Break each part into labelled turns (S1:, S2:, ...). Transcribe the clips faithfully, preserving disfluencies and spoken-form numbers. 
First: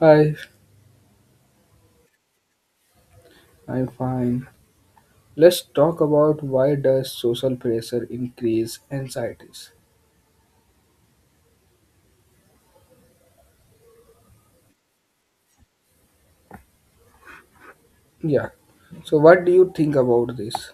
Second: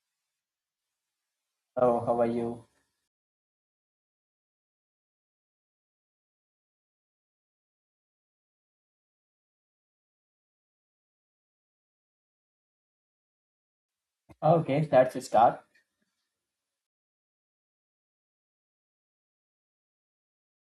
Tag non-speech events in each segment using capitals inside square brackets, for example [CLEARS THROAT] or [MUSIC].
S1: Hi,
S2: Hello, how are you?
S1: I'm fine. Let's talk about why does social pressure increase anxieties?
S2: Okay, that's a start.
S1: Yeah. So what do you think about this?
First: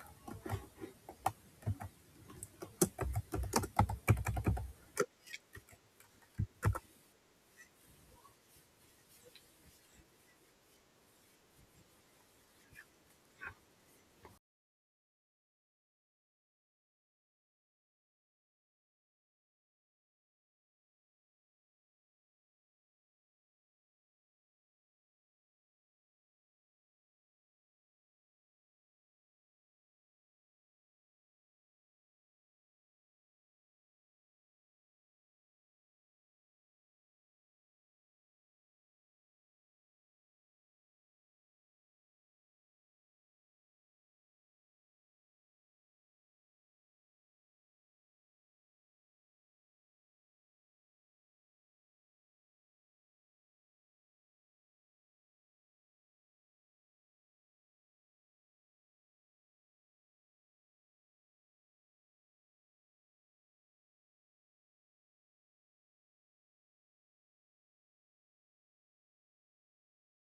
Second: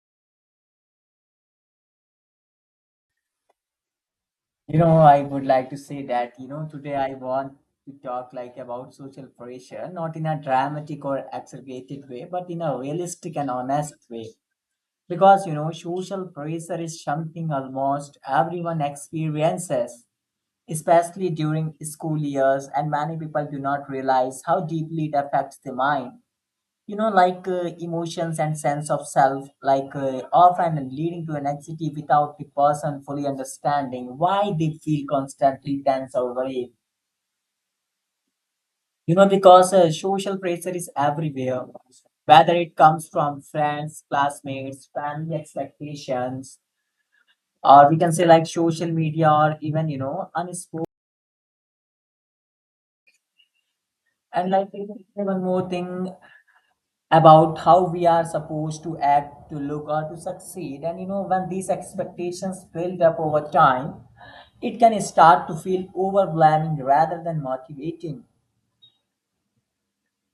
S2: You know, I would like to say that, you know, today I want to talk like about social pressure, not in a dramatic or exaggerated way, but in a realistic and honest way. Because, you know, social pressure is something almost everyone experiences, especially during school years, and many people do not realize how deeply it affects the mind, you know like uh, emotions and sense of self, like uh, often leading to an anxiety without the person fully understanding why they feel constantly tense or worried, you know because uh, social pressure is everywhere, whether it comes from friends, classmates, family expectations, or we can say like social media, or even you know unspoken. And like even one more thing about how we are supposed to act, to look, or to succeed. And you know, when these expectations build up over time, it can start to feel overwhelming rather than motivating.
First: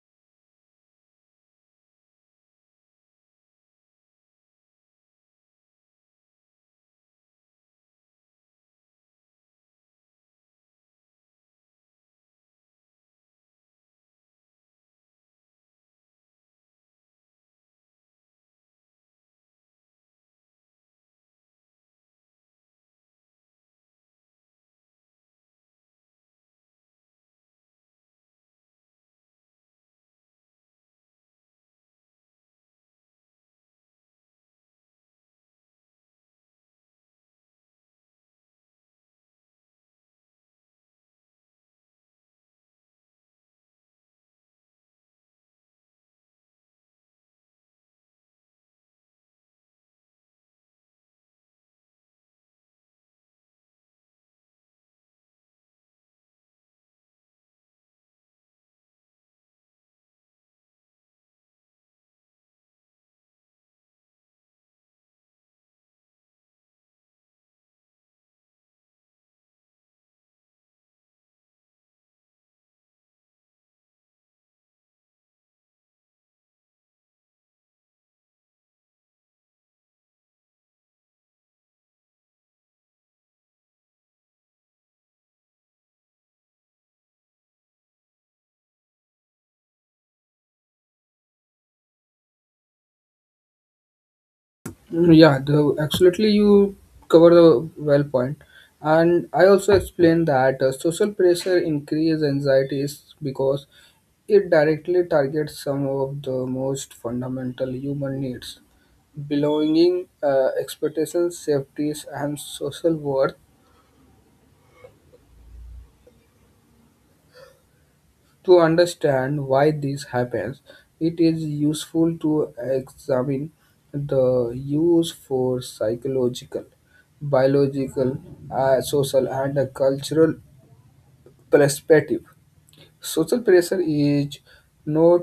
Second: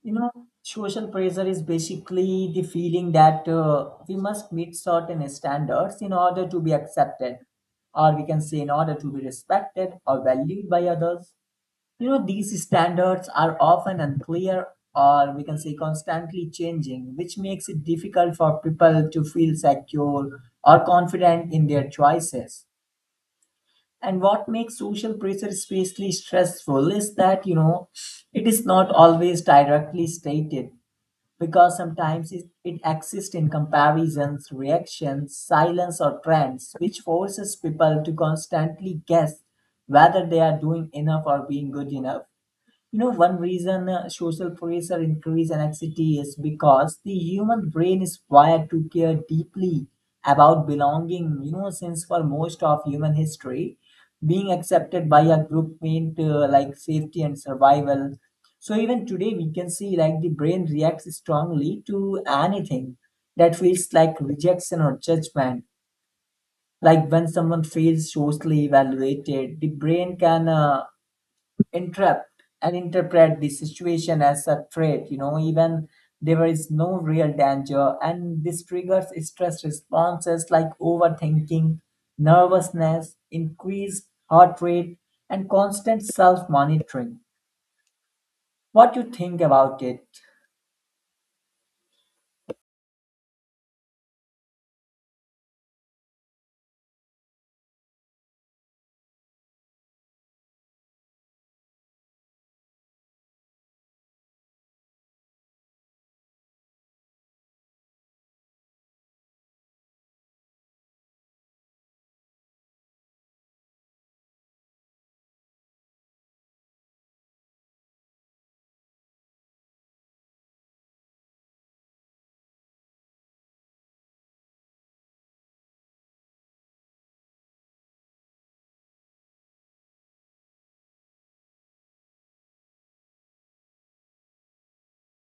S2: You know, social pressure is basically the feeling that uh, we must meet certain standards in order to be accepted, or we can say, in order to be respected or valued by others. You know, these standards are often unclear, or we can say constantly changing, which makes it difficult for people to feel secure or confident in their choices. And what makes social pressure especially stressful is that, you know, it is not always directly stated, because sometimes it, it exists in comparisons, reactions, silence, or trends, which forces people to constantly guess whether they are doing enough or being good enough. You know, one reason uh, social pressure increase anxiety is because the human brain is wired to care deeply about belonging. You know, since for most of human history, being accepted by a group meant uh, like safety and survival. So even today, we can see like the brain reacts strongly to anything that feels like rejection or judgment. Like when someone feels socially evaluated, the brain can uh, interrupt and interpret the situation as a threat, you know even there is no real danger, and this triggers stress responses like overthinking, nervousness, increased heart rate, and constant self monitoring. What you think about it?
S1: Mm, Yeah, the, absolutely you cover the well point. And I also explained that uh, social pressure increase anxieties because it directly targets some of the most fundamental human needs belonging, uh, expectations, safeties, and social worth. To understand why this happens, it is useful to examine the use for psychological, biological, uh, social, and uh, cultural perspective. Social pressure is not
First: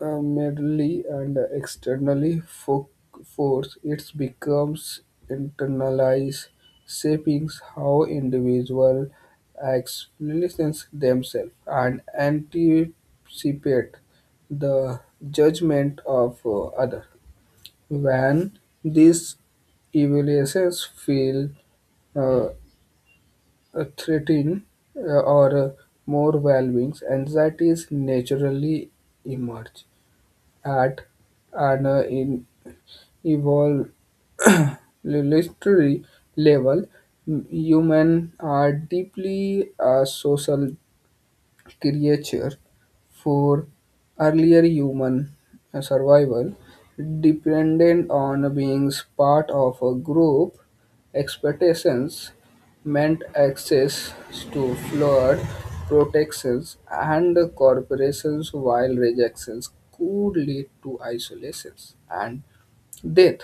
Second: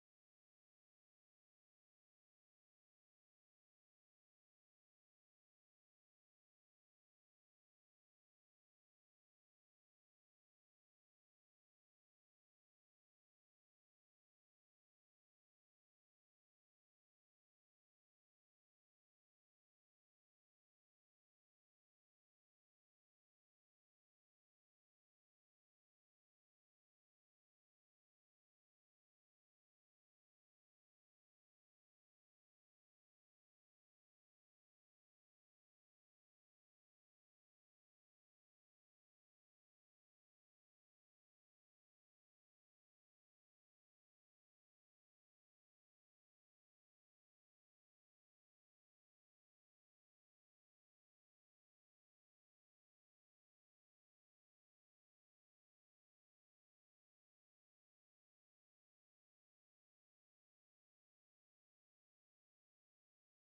S1: uh, merely and externally fo- force, it becomes internalized, shaping how individuals experience themselves and anticipate the judgment of uh, other. When these evaluations feel uh, uh, threatening uh, or uh, more valuing, anxieties naturally emerge at an uh, in evolve [COUGHS] [CLEARS THROAT] literary level. M- Human are deeply uh, social creature for earlier human uh, survival depended on being part of a group. Expectations meant access to flood protections and corporations, while rejections could lead to isolations and death.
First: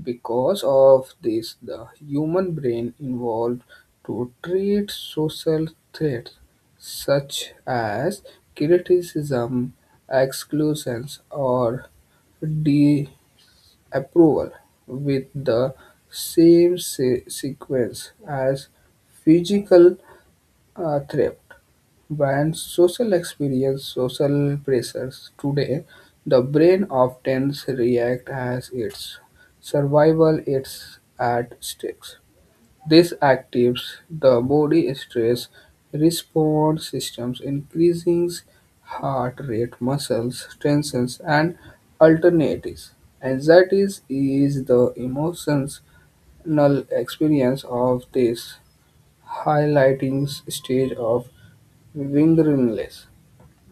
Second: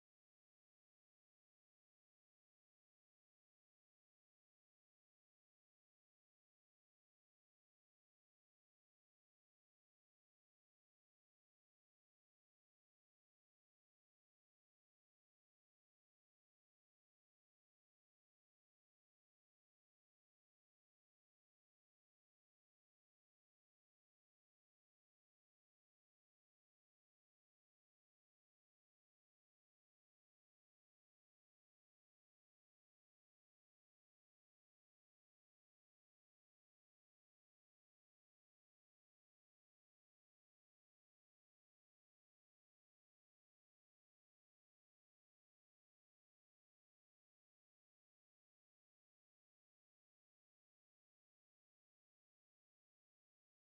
S1: Because of this, the human brain evolved to treat social threats such as criticism, exclusions, or disapproval, with the same se- sequence as physical uh, threat. When social experience social pressures today, the brain often reacts as its survival is at stake. This activates the body stress response systems, increasing heart rate, muscles tensions, and alternatives. Anxiety is the emotional experience of this highlighting stage of wilderness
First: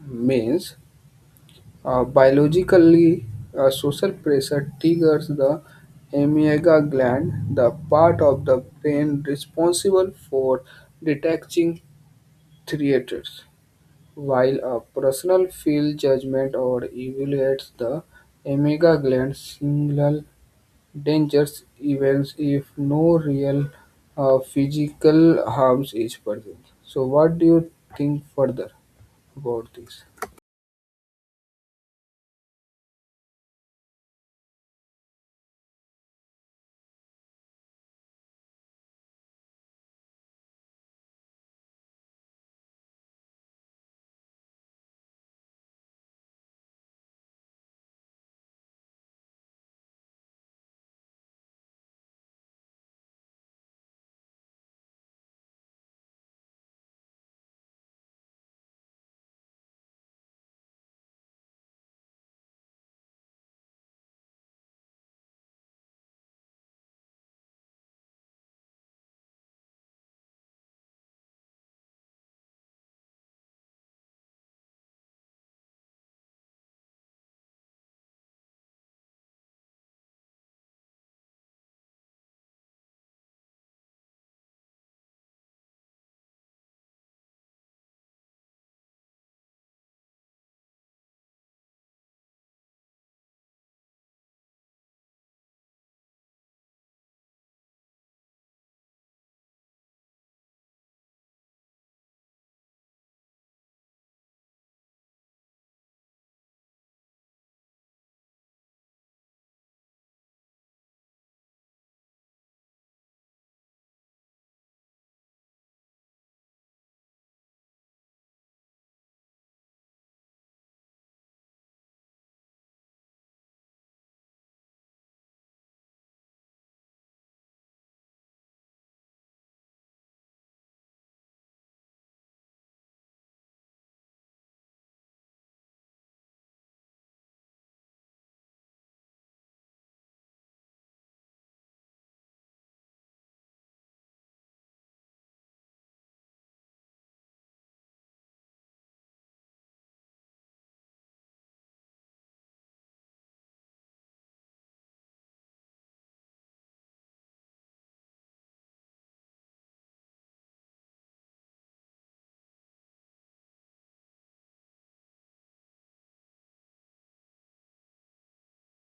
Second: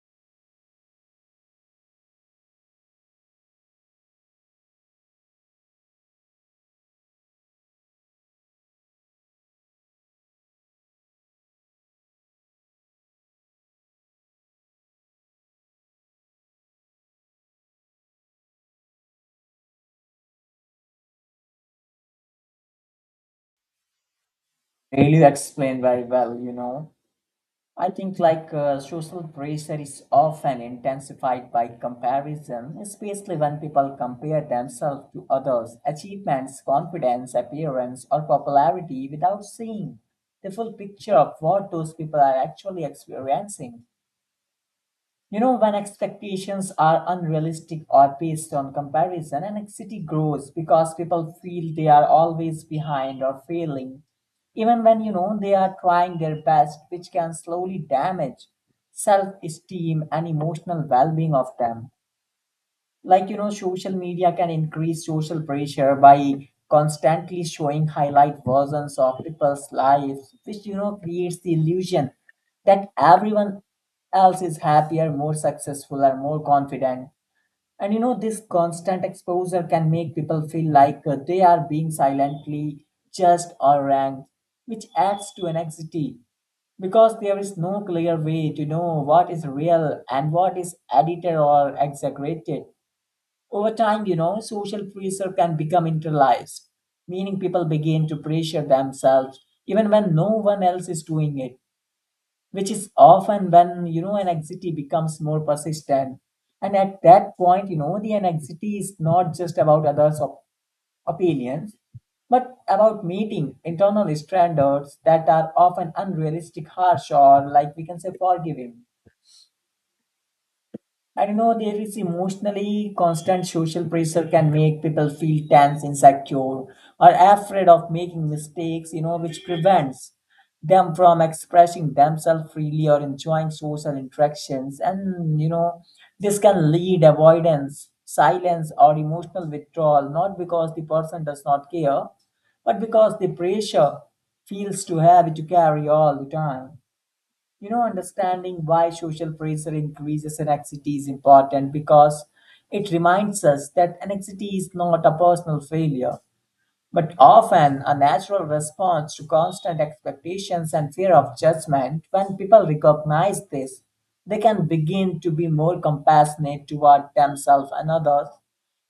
S1: means uh, biologically, uh, social pressure triggers the amygdala gland, the part of the brain responsible for detecting threats. While a personal feels judgment or evaluates the amygdala gland signal dangerous events if no real uh,
S2: Really
S1: physical
S2: explained
S1: harms
S2: very
S1: is
S2: well, you
S1: present.
S2: know.
S1: So, what do you
S2: I think
S1: think
S2: like
S1: further
S2: uh, social
S1: about
S2: pressure is
S1: this?
S2: often intensified by comparison, especially when people compare themselves to others' achievements, confidence, appearance, or popularity without seeing the full picture of what those people are actually experiencing. You know, when expectations are unrealistic or based on comparison, anxiety grows because people feel they are always behind or failing, even when you know they are trying their best, which can slowly damage self esteem and emotional well being of them. Like you know social media can increase social pressure by constantly showing highlight versions of people's lives, which you know creates the illusion that everyone else is happier, more successful, or more confident. And you know this constant exposure can make people feel like uh, they are being silently judged or ranked, which adds to anxiety because there is no clear way to know what is real and what is edited or exaggerated. Over time, you know, social pressure can become internalized, meaning people begin to pressure themselves even when no one else is doing it, which is often when, you know, anxiety becomes more persistent. And at that point, you know, the anxiety is not just about others' op- opinions, but about meeting internal standards that are often unrealistic, harsh, or like we can say forgiving. I don't know, there is emotionally constant social pressure can make people feel tense, insecure, or afraid of making mistakes, you know, which prevents them from expressing themselves freely or enjoying social interactions. And, you know, this can lead avoidance, silence, or emotional withdrawal, not because the person does not care, but because the pressure feels to have it to carry all the time. You know, understanding why social pressure increases anxiety is important because it reminds us that anxiety is not a personal failure, but often a natural response to constant expectations and fear of judgment. When people recognize this, they can begin to be more compassionate toward themselves and others,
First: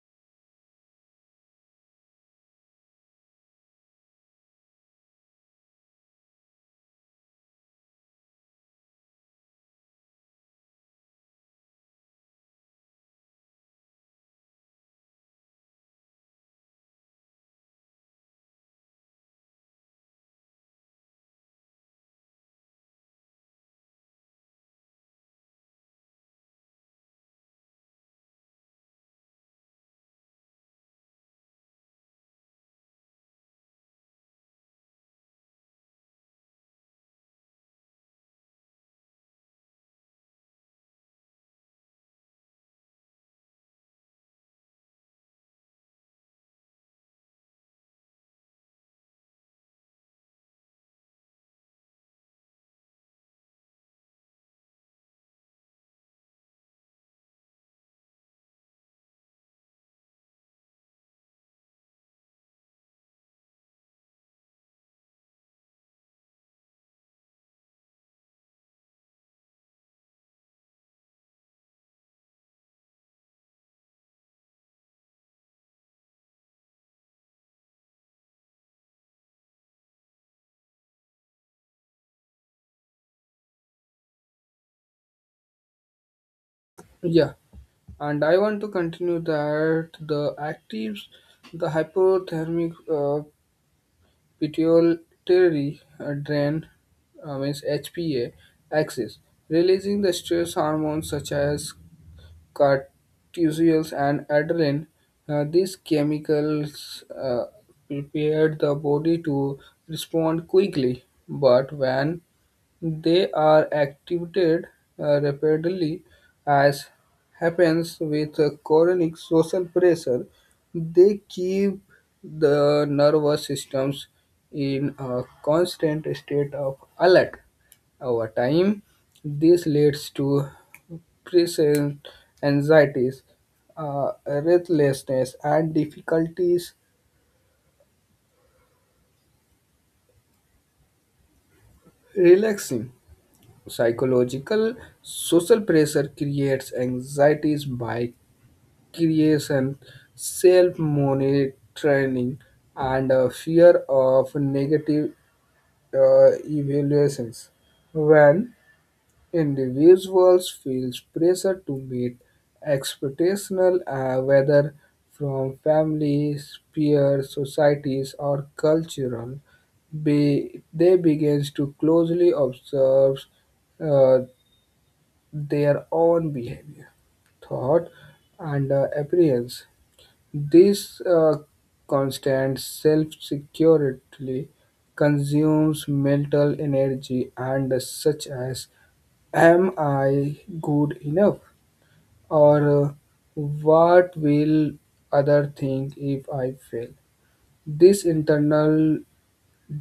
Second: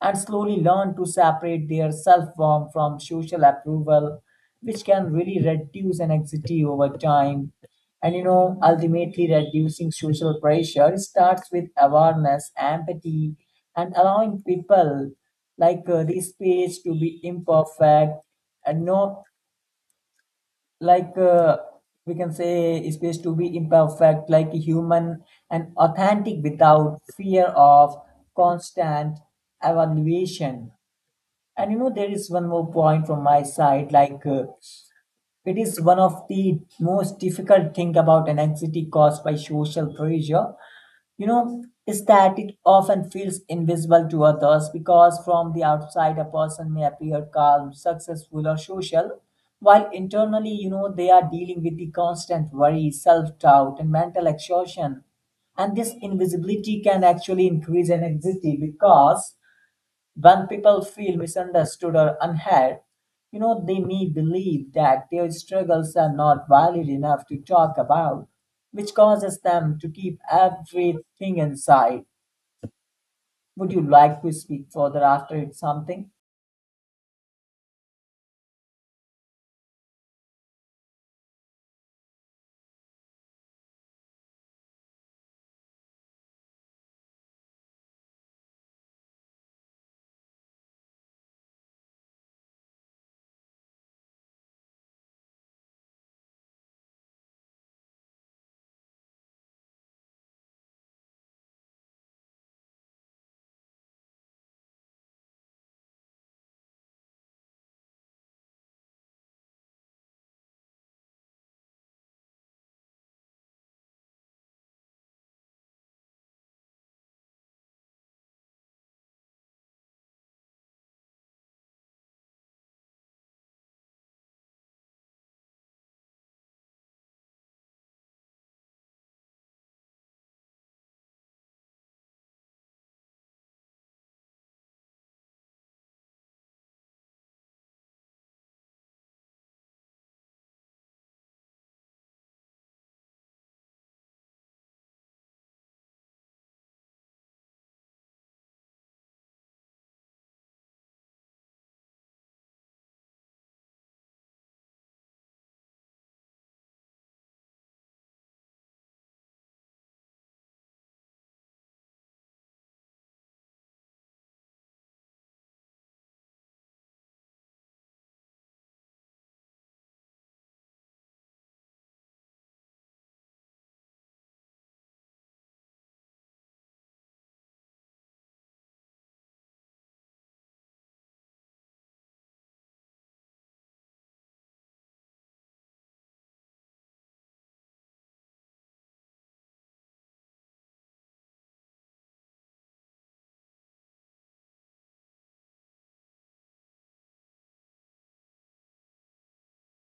S2: and slowly learn to separate their self worth from social approval, which can really reduce anxiety over time. And you know, ultimately, reducing social pressure starts with awareness, empathy, and allowing people like uh, this space to be imperfect, and not like uh, we can say space to be imperfect, like human and authentic without fear of constant evaluation. And you know, there is one more point from my side. Like, uh, it is one of the most difficult thing about an anxiety caused by social pressure. You know, is that it often feels invisible to others, because from the outside, a person may appear calm, successful, or social, while internally, you know, they are dealing with the constant worry, self-doubt, and mental exhaustion. And this invisibility can actually increase an anxiety because when people feel misunderstood or unheard, you know, they may believe that their struggles are not valid enough to talk about, which causes them to keep everything inside. Would you like to speak further after it's something?
S1: Yeah, and I want to continue that the actives, the hypothermic uh, pituitary uh, drain, uh, means H P A axis, releasing the stress hormones such as cortisol, and adrenaline. Uh, these chemicals uh, prepare the body to respond quickly, but when they are activated uh, rapidly, as happens with uh, chronic social pressure, they keep the nervous systems in a constant state of alert. Over time, this leads to present anxieties, uh, restlessness, and difficulties relaxing. Psychological social pressure creates anxieties by creation, self monitoring, and a fear of negative uh, evaluations. When individuals feel pressure to meet expectations, uh, whether from families, peers, societies, or cultural. Be, they begin to closely observe uh, their own behavior, thought, and uh, appearance. This uh, constant self-security consumes mental energy and such as am I good enough or uh, what will other think if I fail? This internal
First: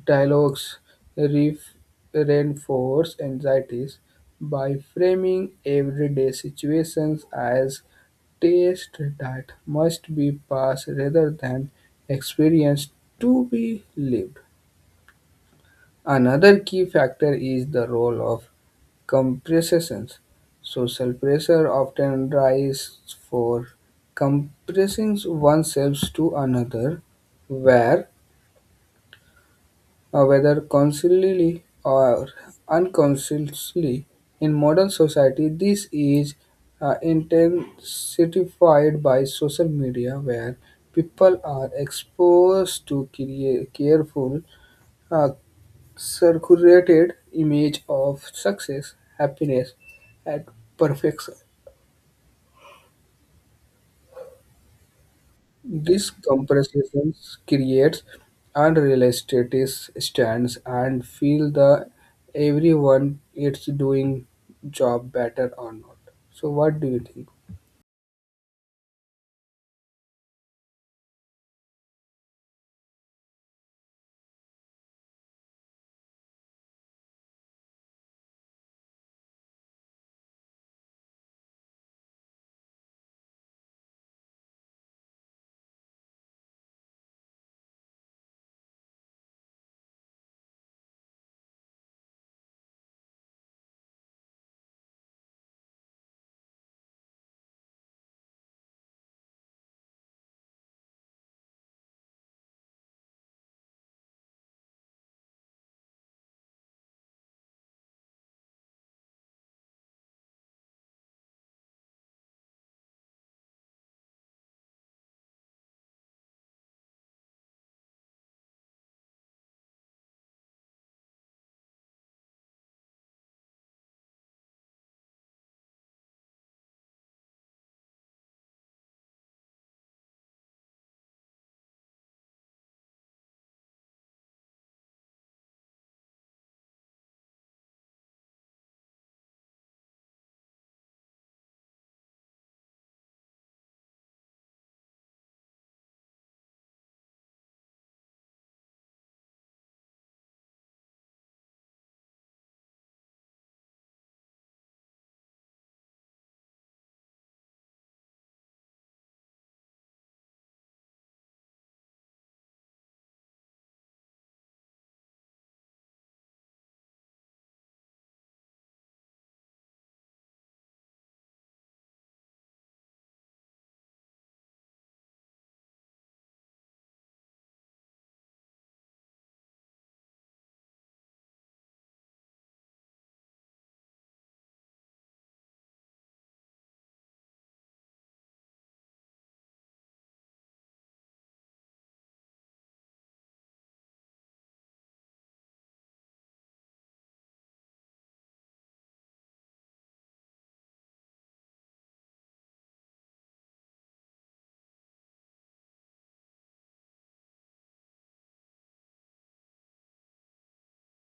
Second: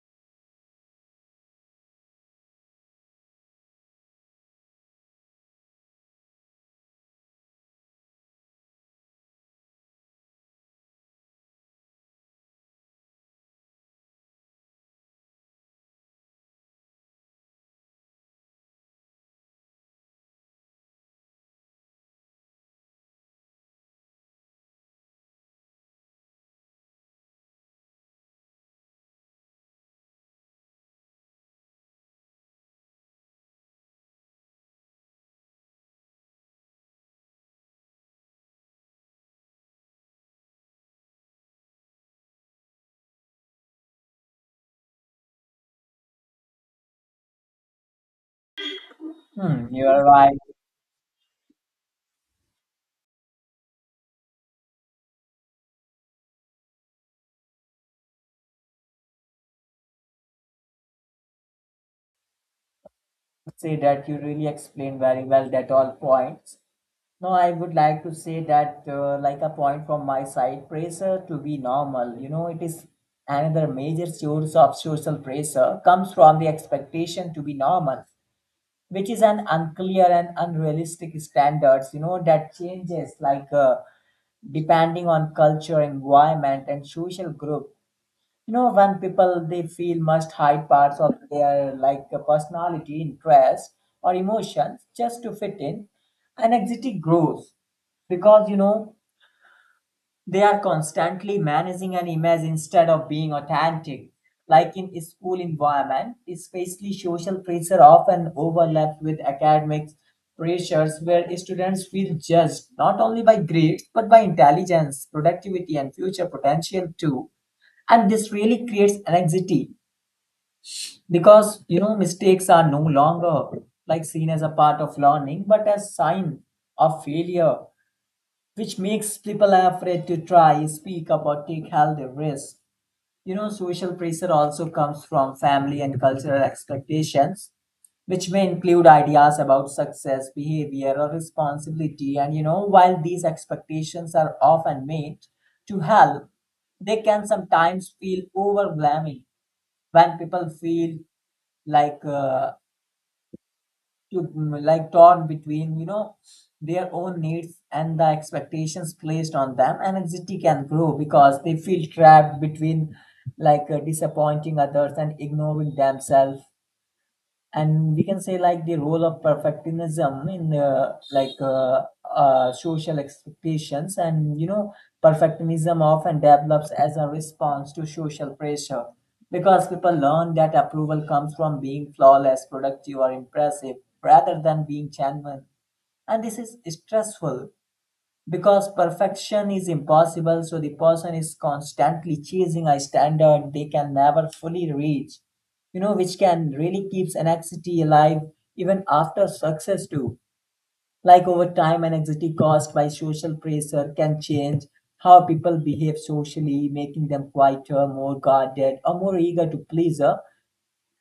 S1: dialogues ref- reinforce anxieties by framing everyday situations as tests that must be passed rather than experienced to be lived. Another key factor is the role of compressions. Social pressure often rises for compressing oneself to another, where Uh, whether consciously or unconsciously, in modern society, this is uh, intensified by social media, where people are exposed to crea- careful, uh, circulated image of success,
S2: Hmm,
S1: happiness,
S2: you are right.
S1: and
S2: I
S1: perfection. This compression creates unrealistic stands and feel the everyone
S2: would
S1: it's
S2: say that you
S1: doing
S2: really explained
S1: job
S2: very
S1: better
S2: well that
S1: or
S2: all
S1: not. So
S2: points.
S1: what do you think?
S2: No, I would like to say that, uh, like a point from my side, pressure to be normal, you know, it is another major source of social pressure, comes from the expectation to be normal, which is an unclear and unrealistic standards, you know, that changes like uh, depending on culture, environment, and social group. you know when people they feel must hide parts of their like uh, personality, interest, or emotions just to fit in, anxiety grows because you know they are constantly managing an image instead of being authentic. Like in school environment, especially social pressure often overlaps with academic pressures, where students feel judged not only by grades, but by intelligence, productivity, and future potential too. And this really creates anxiety because you know mistakes are no longer like seen as a part of learning, but as sign of failure, which makes people afraid to try, speak about, take healthy risks. You know, social pressure also comes from family and cultural expectations, which may include ideas about success, behavior, or responsibility. And you know, while these expectations are often made to help, they can sometimes feel overwhelming when people feel like uh, to mm, like torn between you know their own needs and the expectations placed on them, and anxiety can grow because they feel trapped between like uh, disappointing others and ignoring themselves. And we can say like the role of perfectionism in uh, like uh, uh, social expectations. And you know perfectionism often develops as a response to social pressure because people learn that approval comes from being flawless, productive, or impressive rather than being genuine. And this is stressful because perfection is impossible, so the person is constantly chasing a standard they can never fully reach, you know which can really keeps anxiety alive even after success too. Like over time anxiety caused by social pressure can change how people behave socially, making them quieter, more guarded, or more eager to please her.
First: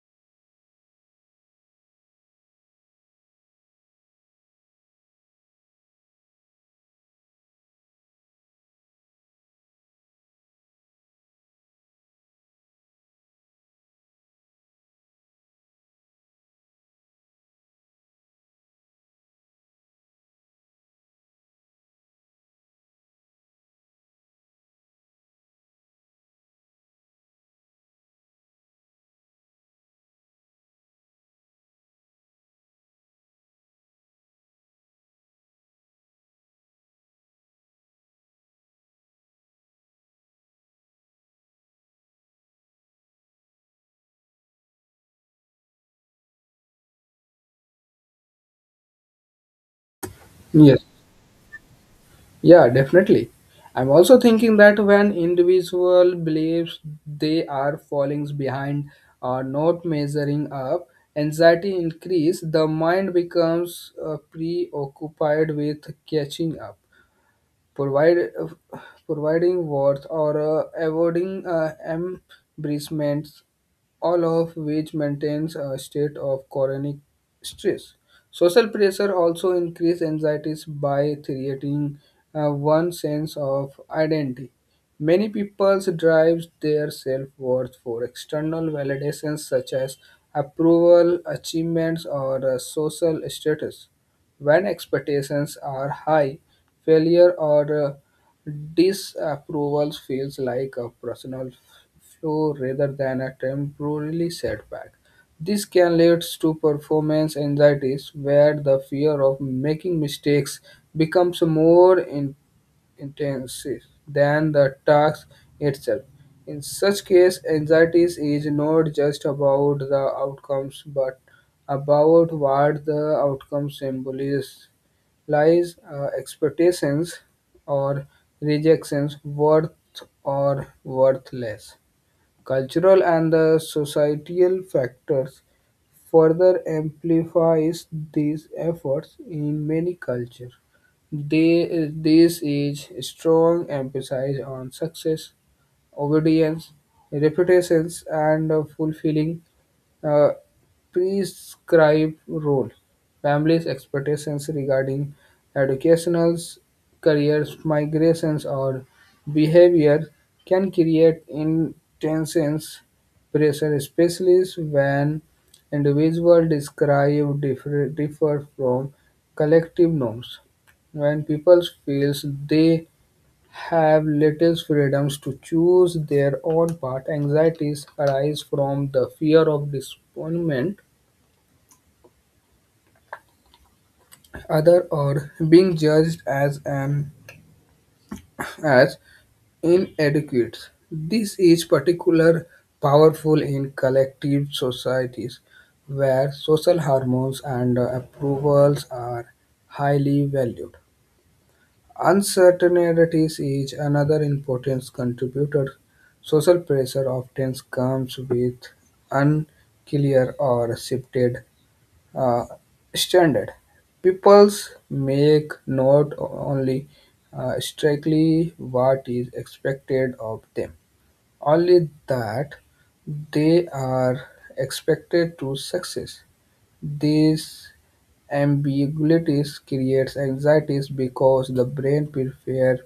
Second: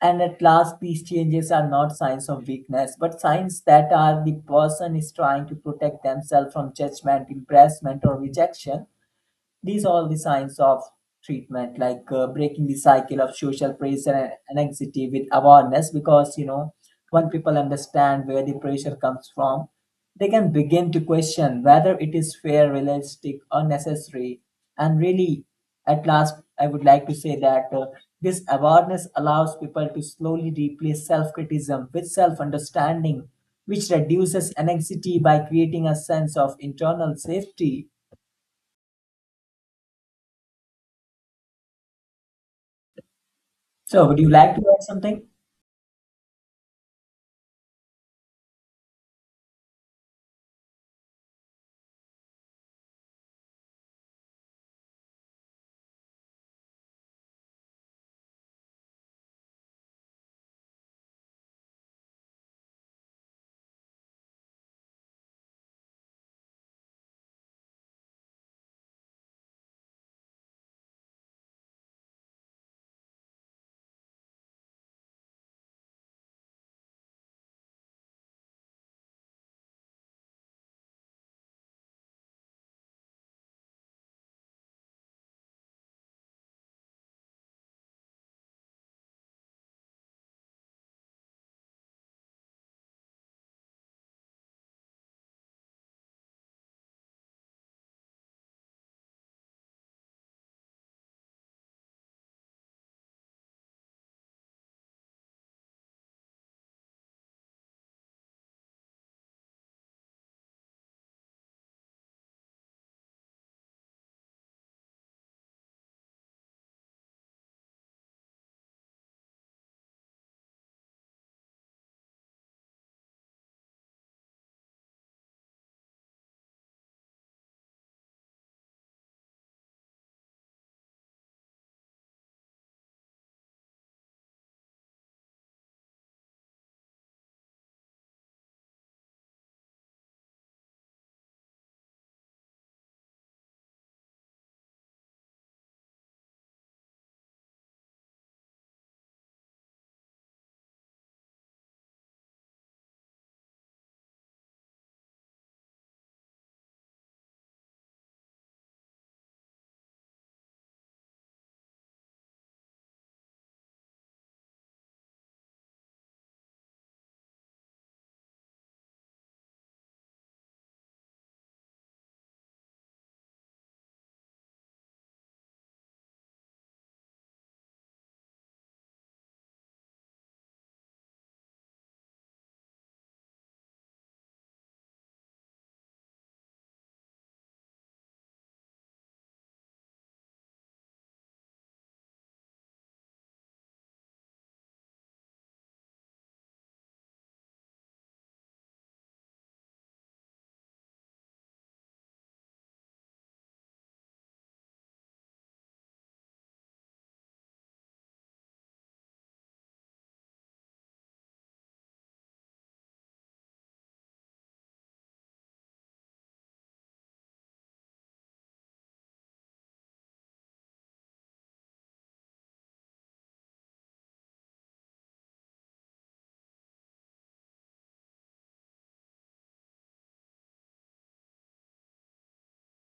S2: And at last, these changes are not signs of weakness, but signs that are the person is trying to protect themselves from judgment, embarrassment, or rejection. These are the signs of treatment, like uh, breaking the cycle of social pressure and and anxiety with awareness. Because you know, when people understand where the pressure comes from, they can begin to question whether it is fair, realistic, or necessary. And really, at last, I would like to say that uh, this awareness allows people to slowly replace self criticism with self understanding, which reduces anxiety by creating a sense of internal safety. So, would you like to add something?
S1: Yes, yeah, definitely. I'm also thinking that when individual believes they are falling behind or not measuring up, anxiety increase. The mind becomes uh, preoccupied with catching up provide, providing wards or uh, avoiding uh, embezzlements, all of which maintains a state of chronic stress. Social pressure also increases anxieties by creating uh, one sense of identity. Many people drive their self-worth for external validations such as approval, achievements, or uh, social status. When expectations are high, failure or uh, disapproval feels like a personal flaw rather than a temporary setback. This can lead to performance anxieties where the fear of making mistakes becomes more intensive than the task itself. In such case, anxiety is not just about the outcomes but about what the outcome symbolizes lies, uh, expectations, or rejections, worth or worthless. Cultural and the societal factors further amplifies these efforts in many cultures. They, this is strong emphasis on success, obedience, reputations, and fulfilling uh, prescribed role. Families' expectations regarding educationals, careers, migrations, or behavior can create intense pressure, especially when individuals describe differ, differ from collective norms. When people feel they have little freedoms to choose their own path. Anxieties arise from the fear of disappointment, other or being judged as an as inadequate. This is particular powerful in collective societies where social hormones and approvals are highly valued. Uncertainties is another important contributor. Social pressure often comes with unclear or shifted uh, standard. Peoples make not only uh, strictly what is expected of them, only that they are expected to success. These ambiguities creates anxieties because the brain prefers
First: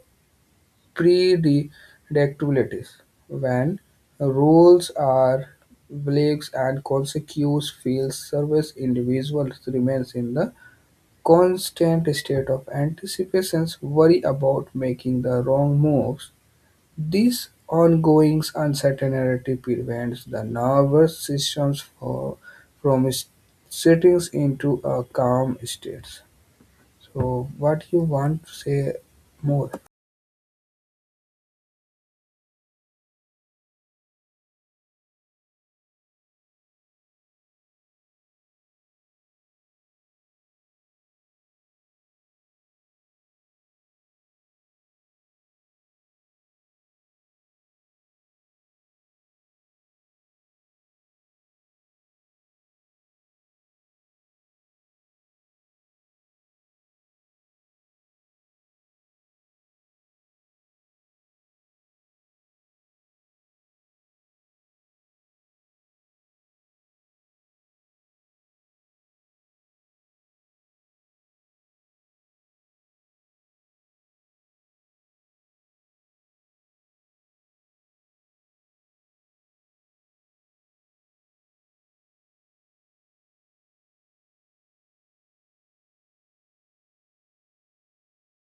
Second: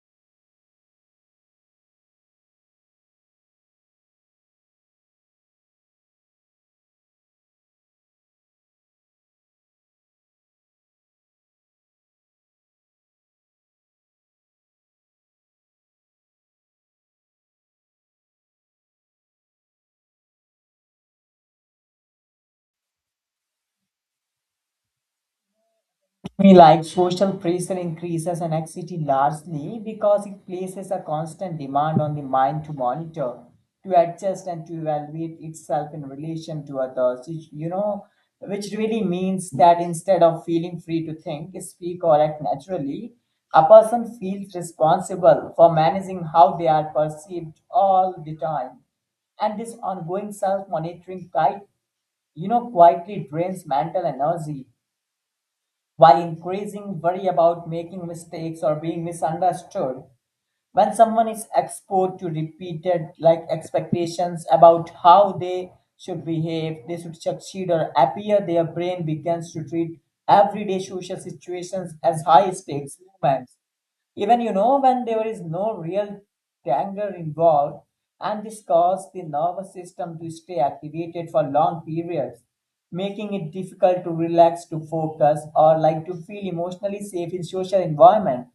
S1: predictabilities. When rules are vague and consequence feels service individuals remains in the constant state of anticipations worry about making the wrong moves. This ongoing uncertainty prevents the nervous system for, from sitting into a calm state.
S2: We like social
S1: So,
S2: pressure
S1: what you
S2: increases
S1: want
S2: in
S1: to say
S2: anxiety
S1: more?
S2: largely because it places a constant demand on the mind to monitor, to adjust, and to evaluate itself in relation to others. Which, you know, which really means that instead of feeling free to think, speak, or act naturally, a person feels responsible for managing how they are perceived all the time. And this ongoing self-monitoring fight, you know quietly drains mental energy while increasing worry about making mistakes or being misunderstood. When someone is exposed to repeated like expectations about how they should behave, they should succeed or appear, their brain begins to treat everyday social situations as high stakes moments, even you know when there is no real danger involved, and this causes the nervous system to stay activated for long periods, making it difficult to relax, to focus, or like to feel emotionally safe in social environment.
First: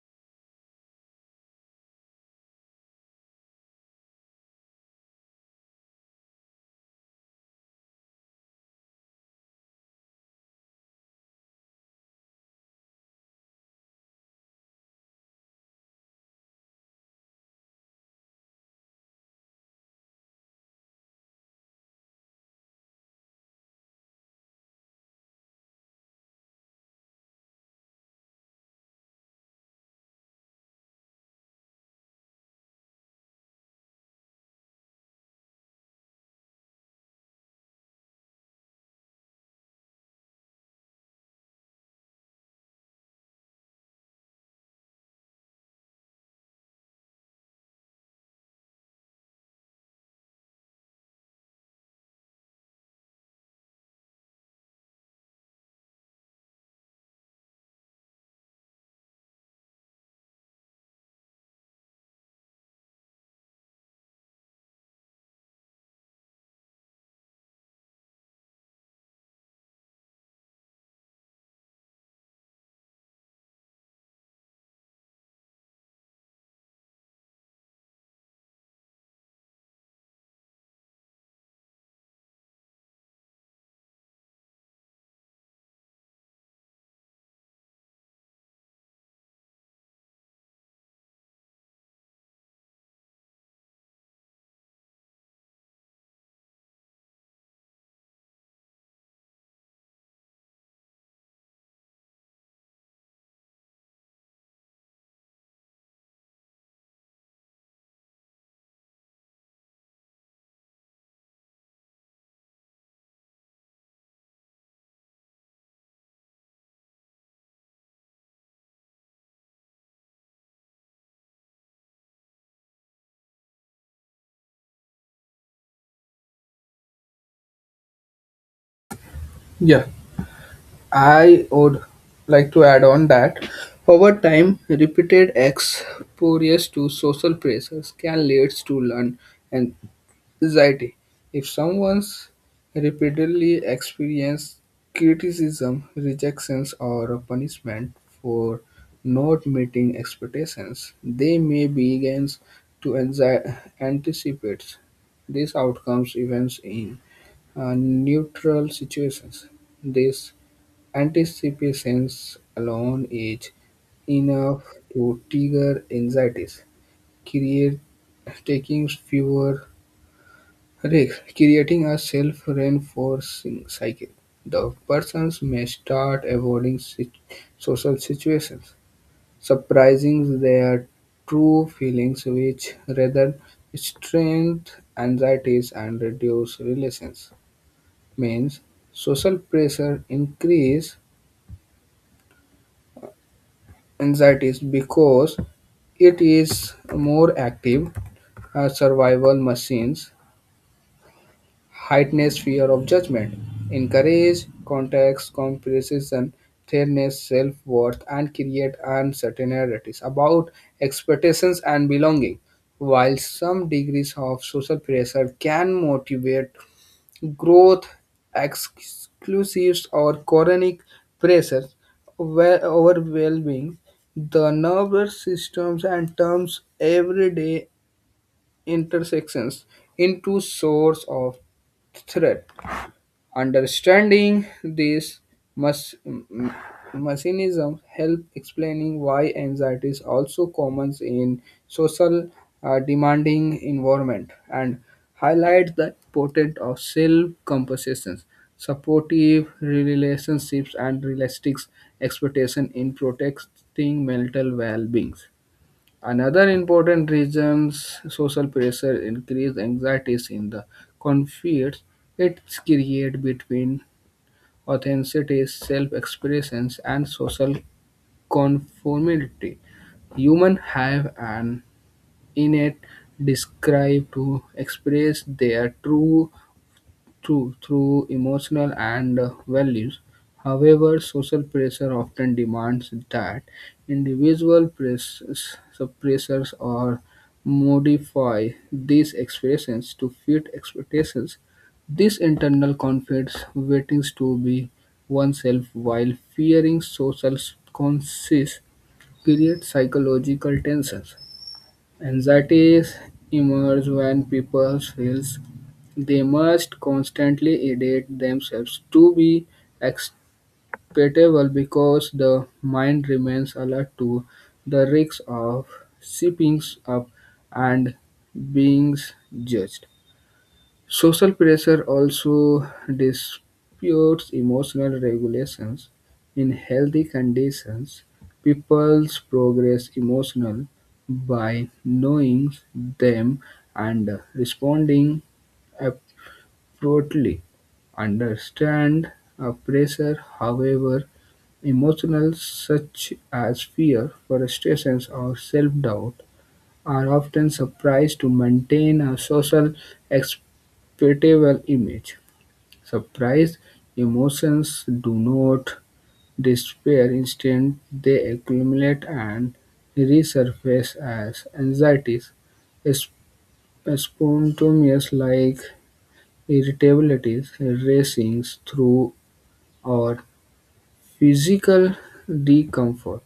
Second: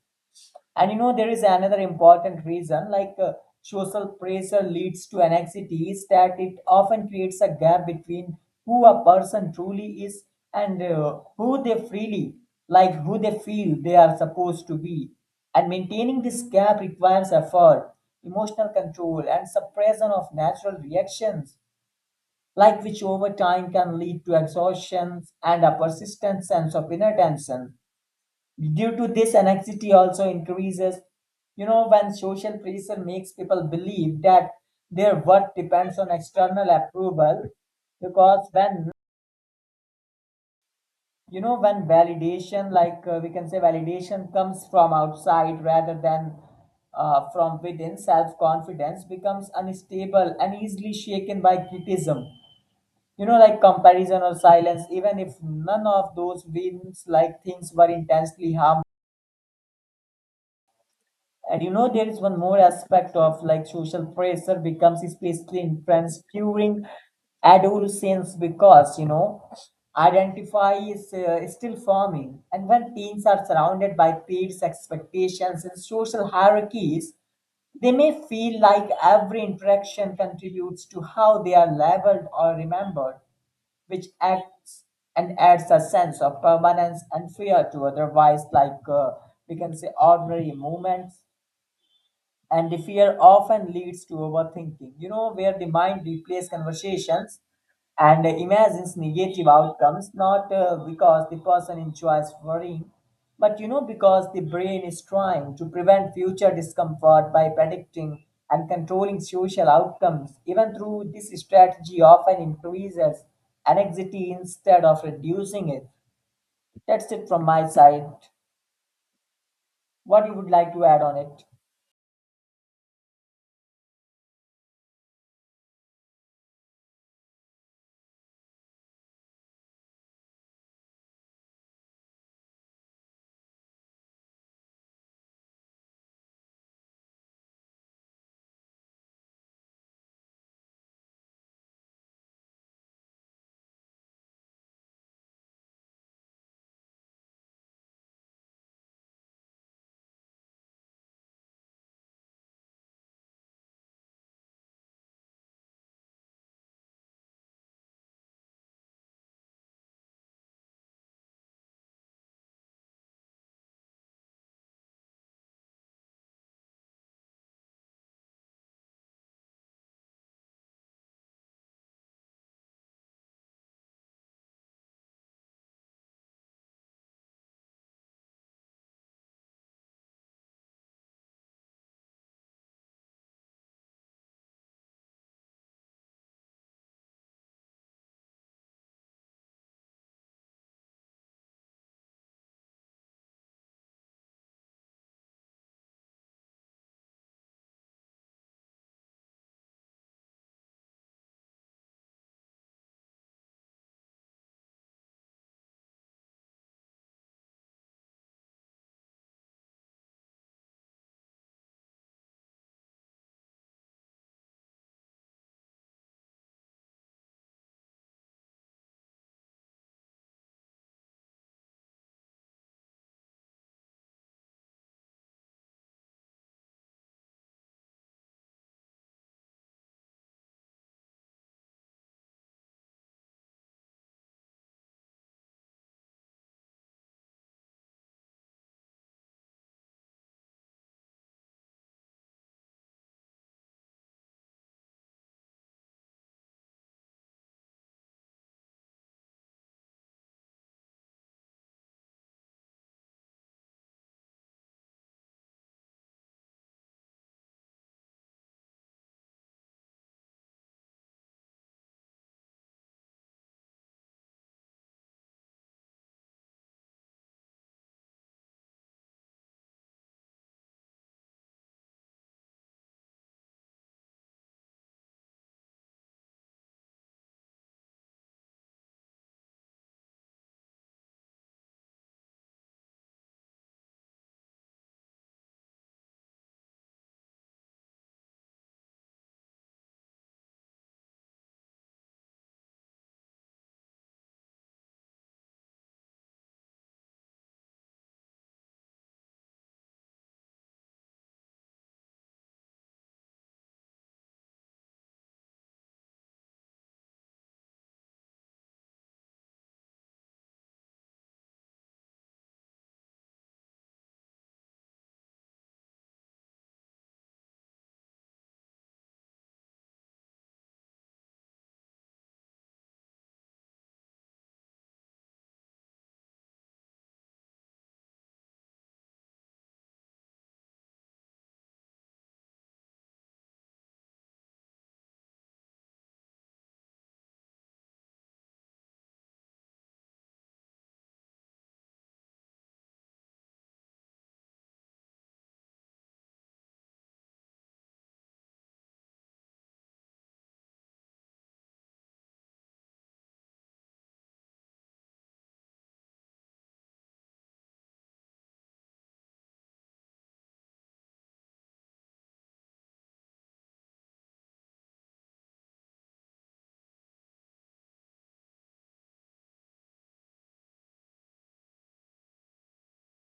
S2: And you know, there is another important reason like uh, social pressure leads to anxiety is that it often creates a gap between who a person truly is and uh, who they freely, like who they feel they are supposed to be. And maintaining this gap requires effort, emotional control, and suppression of natural reactions, like which over time can lead to exhaustion and a persistent sense of inner tension. Due to this, anxiety also increases. You know, when social pressure makes people believe that their worth depends on external approval, because when you know when validation, like uh, we can say, validation comes from outside rather than uh, from within, self confidence becomes unstable and easily shaken by criticism. You know, like comparison or silence, even if none of those wins, like things were intensely harmful. And you know, there is one more aspect of like social pressure becomes especially intense during adolescence because you know identify is uh, still forming, and when teens are surrounded by peers expectations and social hierarchies they may feel like every interaction contributes to how they are labeled or remembered, which acts and adds a sense of permanence and fear to otherwise like uh, we can say ordinary moments. And the fear often leads to overthinking, you know, where the mind replays conversations and imagines negative outcomes, not uh, because the person enjoys worrying but you know because the brain is trying to prevent future discomfort by predicting and controlling social outcomes, even through this strategy often increases anxiety instead of reducing it. That's it from my side. What you would like to add on it?
S1: Yeah, I would like to add on that over time, repeated exposure to social pressures can lead to learn and anxiety. If someone's repeatedly experienced criticism, rejections, or punishment for not meeting expectations, they may begin to anxi- anticipate these outcomes events in uh, neutral situations. This anticipation alone is enough to trigger anxieties, create taking fewer Rick, creating a self-reinforcing cycle. The persons may start avoiding sit- social situations, suppressing their true feelings, which rather strength anxieties and reduce relations. Means social pressure increase anxieties because it is more active uh, survival machines heightens fear of judgment, encourage context comparison, threatens self-worth, and create uncertainties about expectations and belonging. While some degrees of social pressure can motivate growth, exclusives or chronic pressure were overwhelming the nervous systems and turns everyday intersections into source of threat. Understanding these mas- m- mechanisms help explaining why anxiety is also common in social uh, demanding environment and highlight the importance of self-compensation, supportive relationships, and realistic expectation in protecting mental well-being. Another important reasons social pressure increase anxieties in the conflicts it creates between authenticity, self-expressions, and social conformity. Humans have an innate desire to express their true through through emotional and uh, values. However, social pressure often demands that individual press, suppressors or modify these expressions to fit expectations. This internal conflicts waiting to be oneself while fearing social consequences create psychological tensions. Anxieties emerge when people feels they must constantly edit themselves to be acceptable because the mind remains alert to the risks of slipping up and being judged. Social pressure also disputes emotional regulations. In healthy conditions, people's progress emotional by knowing them and responding appropriately. Understand a pressure, however, emotional such as fear, frustrations, or self-doubt are often surprised to maintain a social acceptable image. Surprise emotions do not disappear; instead, they accumulate and resurface as anxieties, sp- spontaneous like irritabilities, racings through or physical discomfort.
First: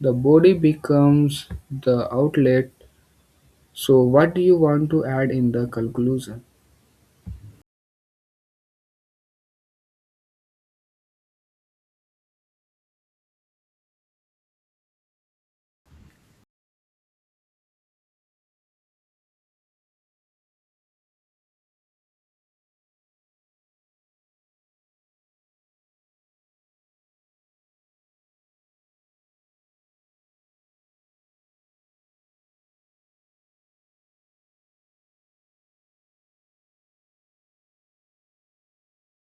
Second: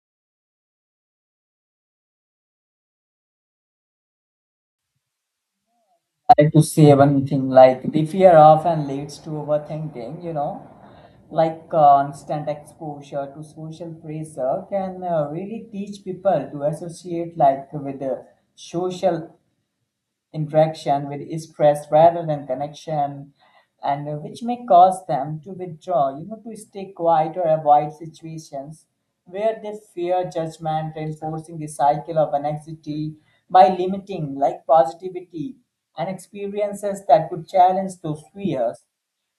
S1: The body becomes the outlet. So, what do you want to add in the conclusion?
S2: Like to say one thing, like the fear often leads to overthinking, you know, like uh, constant exposure to social pressure can uh, really teach people to associate like with the social interaction with stress rather than connection, and uh, which may cause them to withdraw, you know, to stay quiet or avoid situations where they fear judgment, reinforcing the cycle of anxiety by limiting like positivity and experiences that could challenge those fears.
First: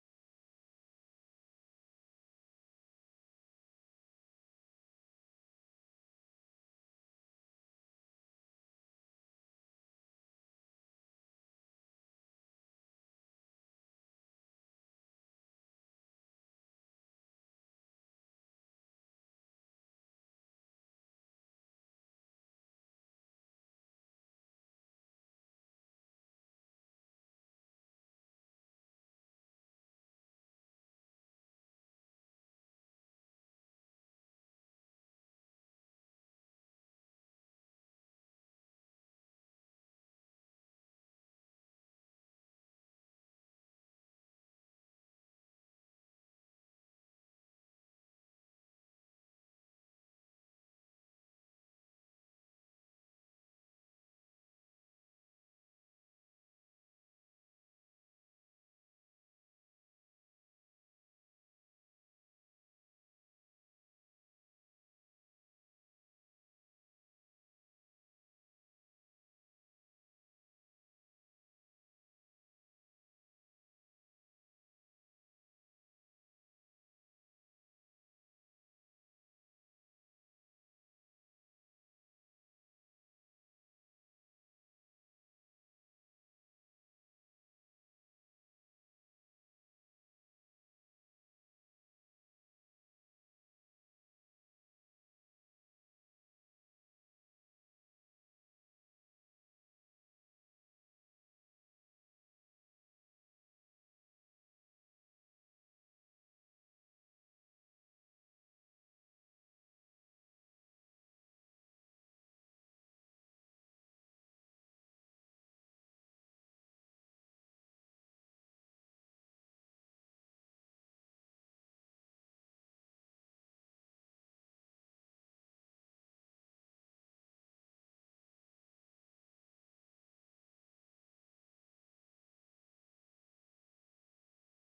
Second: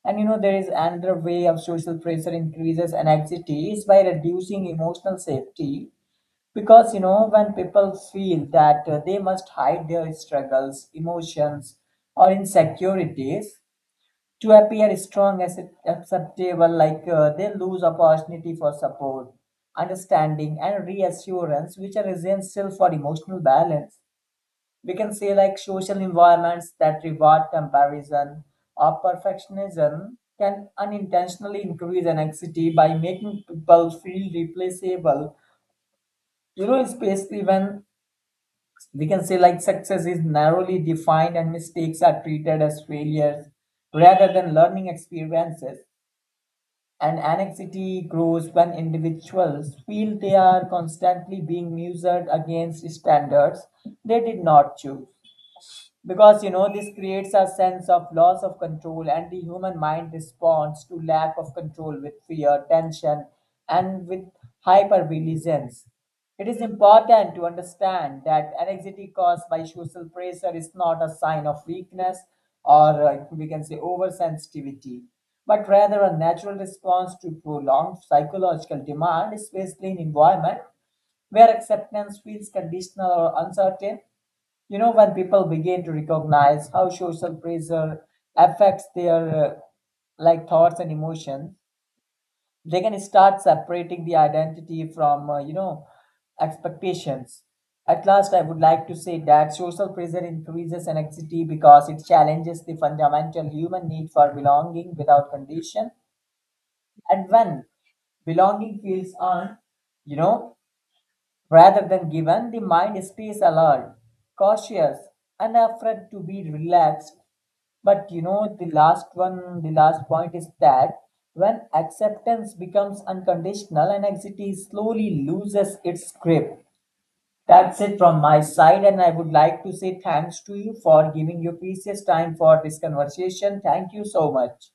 S2: And you know, there is another way of social pressure increases anxiety is by reducing emotional safety, because you know when people feel that uh, they must hide their struggles, emotions, or insecurities to appear strong as acceptable, like uh, they lose opportunity for support, understanding and reassurance, which are essential for emotional balance. We can say like social environments that reward comparison or perfectionism can unintentionally increase anxiety by making people feel replaceable, you know, especially when we can say like success is narrowly defined and mistakes are treated as failures rather than learning experiences. And anxiety grows when individuals feel they are constantly being measured against standards they did not choose, because you know this creates a sense of loss of control, and the human mind responds to lack of control with fear, tension, and with hypervigilance. It is important to understand that anxiety caused by social pressure is not a sign of weakness or uh, we can say oversensitivity, but rather a natural response to prolonged psychological demand, especially in environment where acceptance feels conditional or uncertain. You know, when people begin to recognize how social pressure affects their uh, like thoughts and emotions, they can start separating the identity from uh, you know expectations. At last, I would like to say that social pressure increases anxiety because it challenges the fundamental human need for belonging without condition. And when belonging feels earned, you know, rather than given, the mind stays alert, cautious, and afraid to be relaxed. But you know, the last one, the last point is that when acceptance becomes unconditional and anxiety slowly loses its grip. That's it from my side, and I would like to say thanks to you for giving your precious time for this conversation. Thank you so much.